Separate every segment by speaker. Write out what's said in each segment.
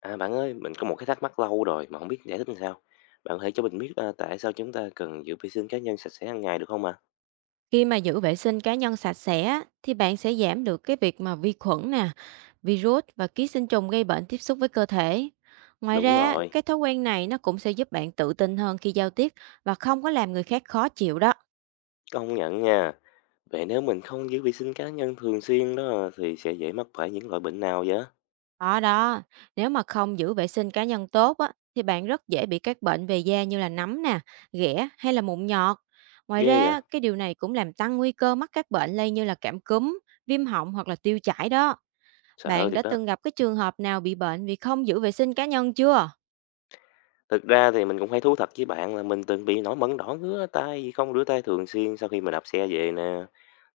Speaker 1: À, bạn ơi, mình có một cái thắc mắc lâu rồi mà không biết giải thích làm sao. Bạn hãy cho mình biết à, tại sao chúng ta cần giữ vệ sinh cá nhân sạch sẽ hàng ngày được không ạ?
Speaker 2: Khi mà giữ vệ sinh cá nhân sạch sẽ á, thì bạn sẽ giảm được cái việc mà vi khuẩn nè, virus và ký sinh trùng gây bệnh tiếp xúc với cơ thể. Ngoài
Speaker 1: Đúng
Speaker 2: ra, á,
Speaker 1: rồi,
Speaker 2: cái thói quen này nó cũng sẽ giúp bạn tự tin hơn khi giao tiếp và không có làm người khác khó chịu đó.
Speaker 1: công nhận nha. Vậy nếu mình không giữ vệ sinh cá nhân thường xuyên đó thì sẽ dễ mắc phải những loại bệnh nào vậy?
Speaker 2: Ở đó, nếu mà không giữ vệ sinh cá nhân tốt á, thì bạn rất dễ bị các bệnh về da như là nấm nè, ghẻ hay là mụn nhọt. Ngoài
Speaker 1: Ghê vậy?
Speaker 2: ra, cái điều này cũng làm tăng nguy cơ mắc các bệnh lây như là cảm cúm, viêm họng hoặc là tiêu chảy đó.
Speaker 1: Sợ
Speaker 2: Bạn đã
Speaker 1: thiệt đó.
Speaker 2: từng gặp cái trường hợp nào bị bệnh vì không giữ vệ sinh cá nhân chưa?
Speaker 1: Thực ra thì mình cũng phải thú thật với bạn là mình từng bị nổi mẩn đỏ ngứa tay vì không rửa tay thường xuyên sau khi mình đạp xe về nè.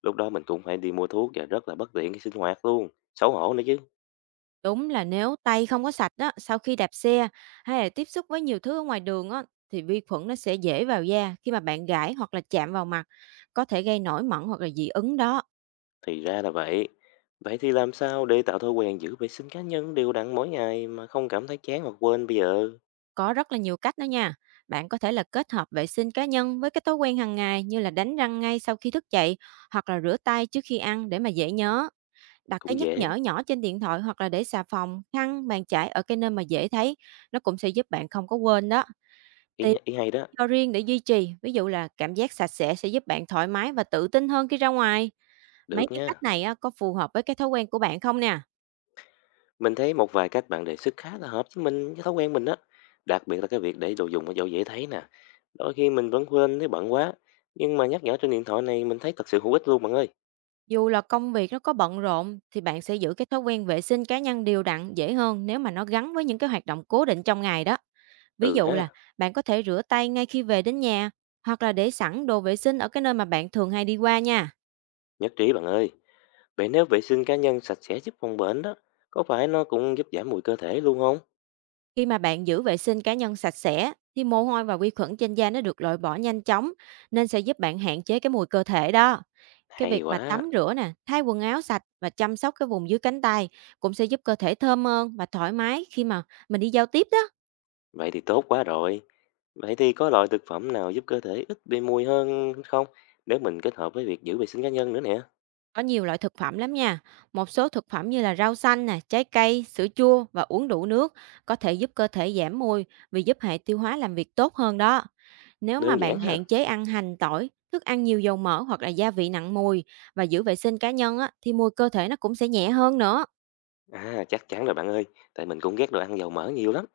Speaker 1: Lúc đó mình cũng phải đi mua thuốc và rất là bất tiện cái sinh hoạt luôn. Xấu hổ nữa chứ.
Speaker 2: Đúng là nếu tay không có sạch á, sau khi đạp xe hay là tiếp xúc với nhiều thứ ở ngoài đường á, thì vi khuẩn nó sẽ dễ vào da khi mà bạn gãi hoặc là chạm vào mặt, có thể gây nổi mẩn hoặc là dị ứng đó.
Speaker 1: Thì ra là vậy. Vậy thì làm sao để tạo thói quen giữ vệ sinh cá nhân đều đặn mỗi ngày mà không cảm thấy chán hoặc quên bây giờ?
Speaker 2: Có rất là nhiều cách đó nha. Bạn có thể là kết hợp vệ sinh cá nhân với cái thói quen hàng ngày như là đánh răng ngay sau khi thức dậy hoặc là rửa tay trước khi ăn để mà dễ nhớ. Đặt cái
Speaker 1: Cũng
Speaker 2: nhắc
Speaker 1: dễ.
Speaker 2: nhở nhỏ trên điện thoại hoặc là để xà phòng, khăn, bàn chải ở cái nơi mà dễ thấy, nó cũng sẽ giúp bạn không có quên đó. Tìm
Speaker 1: Ý hay đó.
Speaker 2: cho riêng để duy trì, ví dụ là cảm giác sạch sẽ giúp bạn thoải mái và tự tin hơn khi ra ngoài. Mấy
Speaker 1: Được
Speaker 2: cái cách
Speaker 1: nha.
Speaker 2: này á, có phù hợp với cái thói quen của bạn không nè?
Speaker 1: Mình thấy một vài cách bạn đề xuất khá là hợp với mình, với thói quen mình đó. Đặc biệt là cái việc để đồ dùng ở chỗ dễ thấy nè. Đôi khi mình vẫn quên nếu bận quá. Nhưng mà nhắc nhở trên điện thoại này mình thấy thật sự hữu ích luôn bạn ơi.
Speaker 2: Dù là công việc nó có bận rộn thì bạn sẽ giữ cái thói quen vệ sinh cá nhân đều đặn dễ hơn nếu mà nó gắn với những cái hoạt động cố định trong ngày đó. Ví
Speaker 1: Ừ
Speaker 2: dụ là
Speaker 1: ha,
Speaker 2: bạn có thể rửa tay ngay khi về đến nhà hoặc là để sẵn đồ vệ sinh ở cái nơi mà bạn thường hay đi qua nha.
Speaker 1: nhất trí bạn ơi. Vậy nếu vệ sinh cá nhân sạch sẽ giúp phòng bệnh đó, có phải nó cũng giúp giảm mùi cơ thể luôn không?
Speaker 2: Khi mà bạn giữ vệ sinh cá nhân sạch sẽ thì mồ hôi và vi khuẩn trên da nó được loại bỏ nhanh chóng, nên sẽ giúp bạn hạn chế cái mùi cơ thể đó. Cái
Speaker 1: Hay
Speaker 2: việc mà
Speaker 1: quá.
Speaker 2: tắm rửa nè, thay quần áo sạch và chăm sóc cái vùng dưới cánh tay cũng sẽ giúp cơ thể thơm hơn và thoải mái khi mà mình đi giao tiếp đó.
Speaker 1: Vậy thì tốt quá rồi. Vậy thì có loại thực phẩm nào giúp cơ thể ít bị mùi hơn không? Nếu mình kết hợp với việc giữ vệ sinh cá nhân nữa nè.
Speaker 2: Có nhiều loại thực phẩm lắm nha. Một số thực phẩm như là rau xanh nè, trái cây, sữa chua và uống đủ nước có thể giúp cơ thể giảm mùi, vì giúp hệ tiêu hóa làm việc tốt hơn đó. Nếu mà
Speaker 1: Đơn giản
Speaker 2: bạn
Speaker 1: ha.
Speaker 2: hạn chế ăn hành, tỏi, thức ăn nhiều dầu mỡ hoặc là gia vị nặng mùi và giữ vệ sinh cá nhân á, thì mùi cơ thể nó cũng sẽ nhẹ hơn nữa.
Speaker 1: À, chắc chắn rồi bạn ơi. Tại mình cũng ghét đồ ăn dầu mỡ nhiều lắm.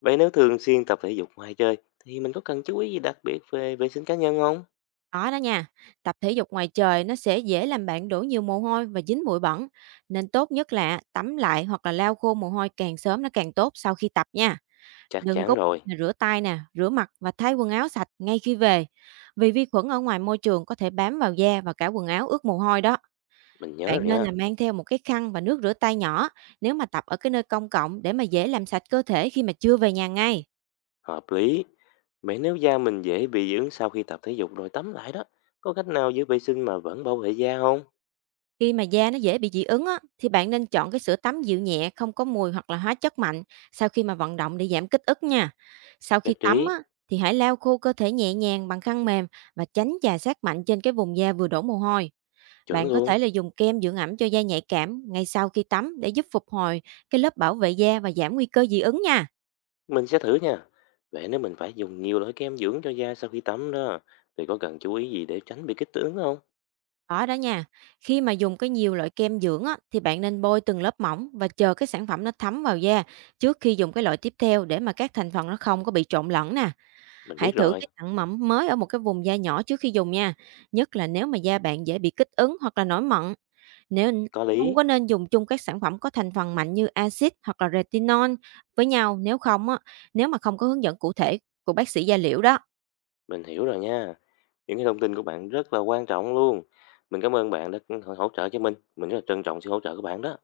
Speaker 1: Vậy nếu thường xuyên tập thể dục ngoài chơi, thì mình có cần chú ý gì đặc biệt về vệ sinh cá nhân không?
Speaker 2: Đó đó nha. Tập thể dục ngoài trời nó sẽ dễ làm bạn đổ nhiều mồ hôi và dính bụi bẩn. Nên tốt nhất là tắm lại hoặc là lau khô mồ hôi càng sớm nó càng tốt sau khi tập nha.
Speaker 1: Chắc
Speaker 2: Đừng
Speaker 1: chắn
Speaker 2: có
Speaker 1: rồi.
Speaker 2: quên là rửa tay nè, rửa mặt và thay quần áo sạch ngay khi về, vì vi khuẩn ở ngoài môi trường có thể bám vào da và cả quần áo ướt mồ hôi đó.
Speaker 1: Mình nhớ
Speaker 2: Bạn
Speaker 1: rồi
Speaker 2: nên
Speaker 1: nha.
Speaker 2: là mang theo một cái khăn và nước rửa tay nhỏ nếu mà tập ở cái nơi công cộng, để mà dễ làm sạch cơ thể khi mà chưa về nhà ngay.
Speaker 1: Hợp lý. Vậy nếu da mình dễ bị dị ứng sau khi tập thể dục rồi tắm lại đó, có cách nào giữ vệ sinh mà vẫn bảo vệ da không?
Speaker 2: Khi mà da nó dễ bị dị ứng á, thì bạn nên chọn cái sữa tắm dịu nhẹ, không có mùi hoặc là hóa chất mạnh sau khi mà vận động để giảm kích ức nha. Sau khi
Speaker 1: Nhất
Speaker 2: tắm
Speaker 1: trí.
Speaker 2: á, thì hãy lau khô cơ thể nhẹ nhàng bằng khăn mềm và tránh chà sát mạnh trên cái vùng da vừa đổ mồ hôi.
Speaker 1: Chuẩn
Speaker 2: Bạn có
Speaker 1: luôn.
Speaker 2: thể là dùng kem dưỡng ẩm cho da nhạy cảm ngay sau khi tắm để giúp phục hồi cái lớp bảo vệ da và giảm nguy cơ dị ứng nha.
Speaker 1: Mình sẽ thử nha. Vậy nếu mình phải dùng nhiều loại kem dưỡng cho da sau khi tắm đó, thì có cần chú ý gì để tránh bị kích ứng không?
Speaker 2: Đó đó nha. Khi mà dùng cái nhiều loại kem dưỡng á, thì bạn nên bôi từng lớp mỏng và chờ cái sản phẩm nó thấm vào da trước khi dùng cái loại tiếp theo, để mà các thành phần nó không có bị trộn lẫn nè.
Speaker 1: Mình
Speaker 2: Hãy
Speaker 1: biết
Speaker 2: thử
Speaker 1: rồi,
Speaker 2: cái tặng mẩm mới ở một cái vùng da nhỏ trước khi dùng nha. Nhất là nếu mà da bạn dễ bị kích ứng hoặc là nổi mẩn. Nếu
Speaker 1: có
Speaker 2: không
Speaker 1: lý,
Speaker 2: có nên dùng chung các sản phẩm có thành phần mạnh như axit hoặc là retinol với nhau, nếu mà không có hướng dẫn cụ thể của bác sĩ da liễu đó.
Speaker 1: mình hiểu rồi nha. Những cái thông tin của bạn rất là quan trọng luôn. Mình cảm ơn bạn đã hỗ trợ cho mình. Mình rất là trân trọng sự hỗ trợ của bạn đó.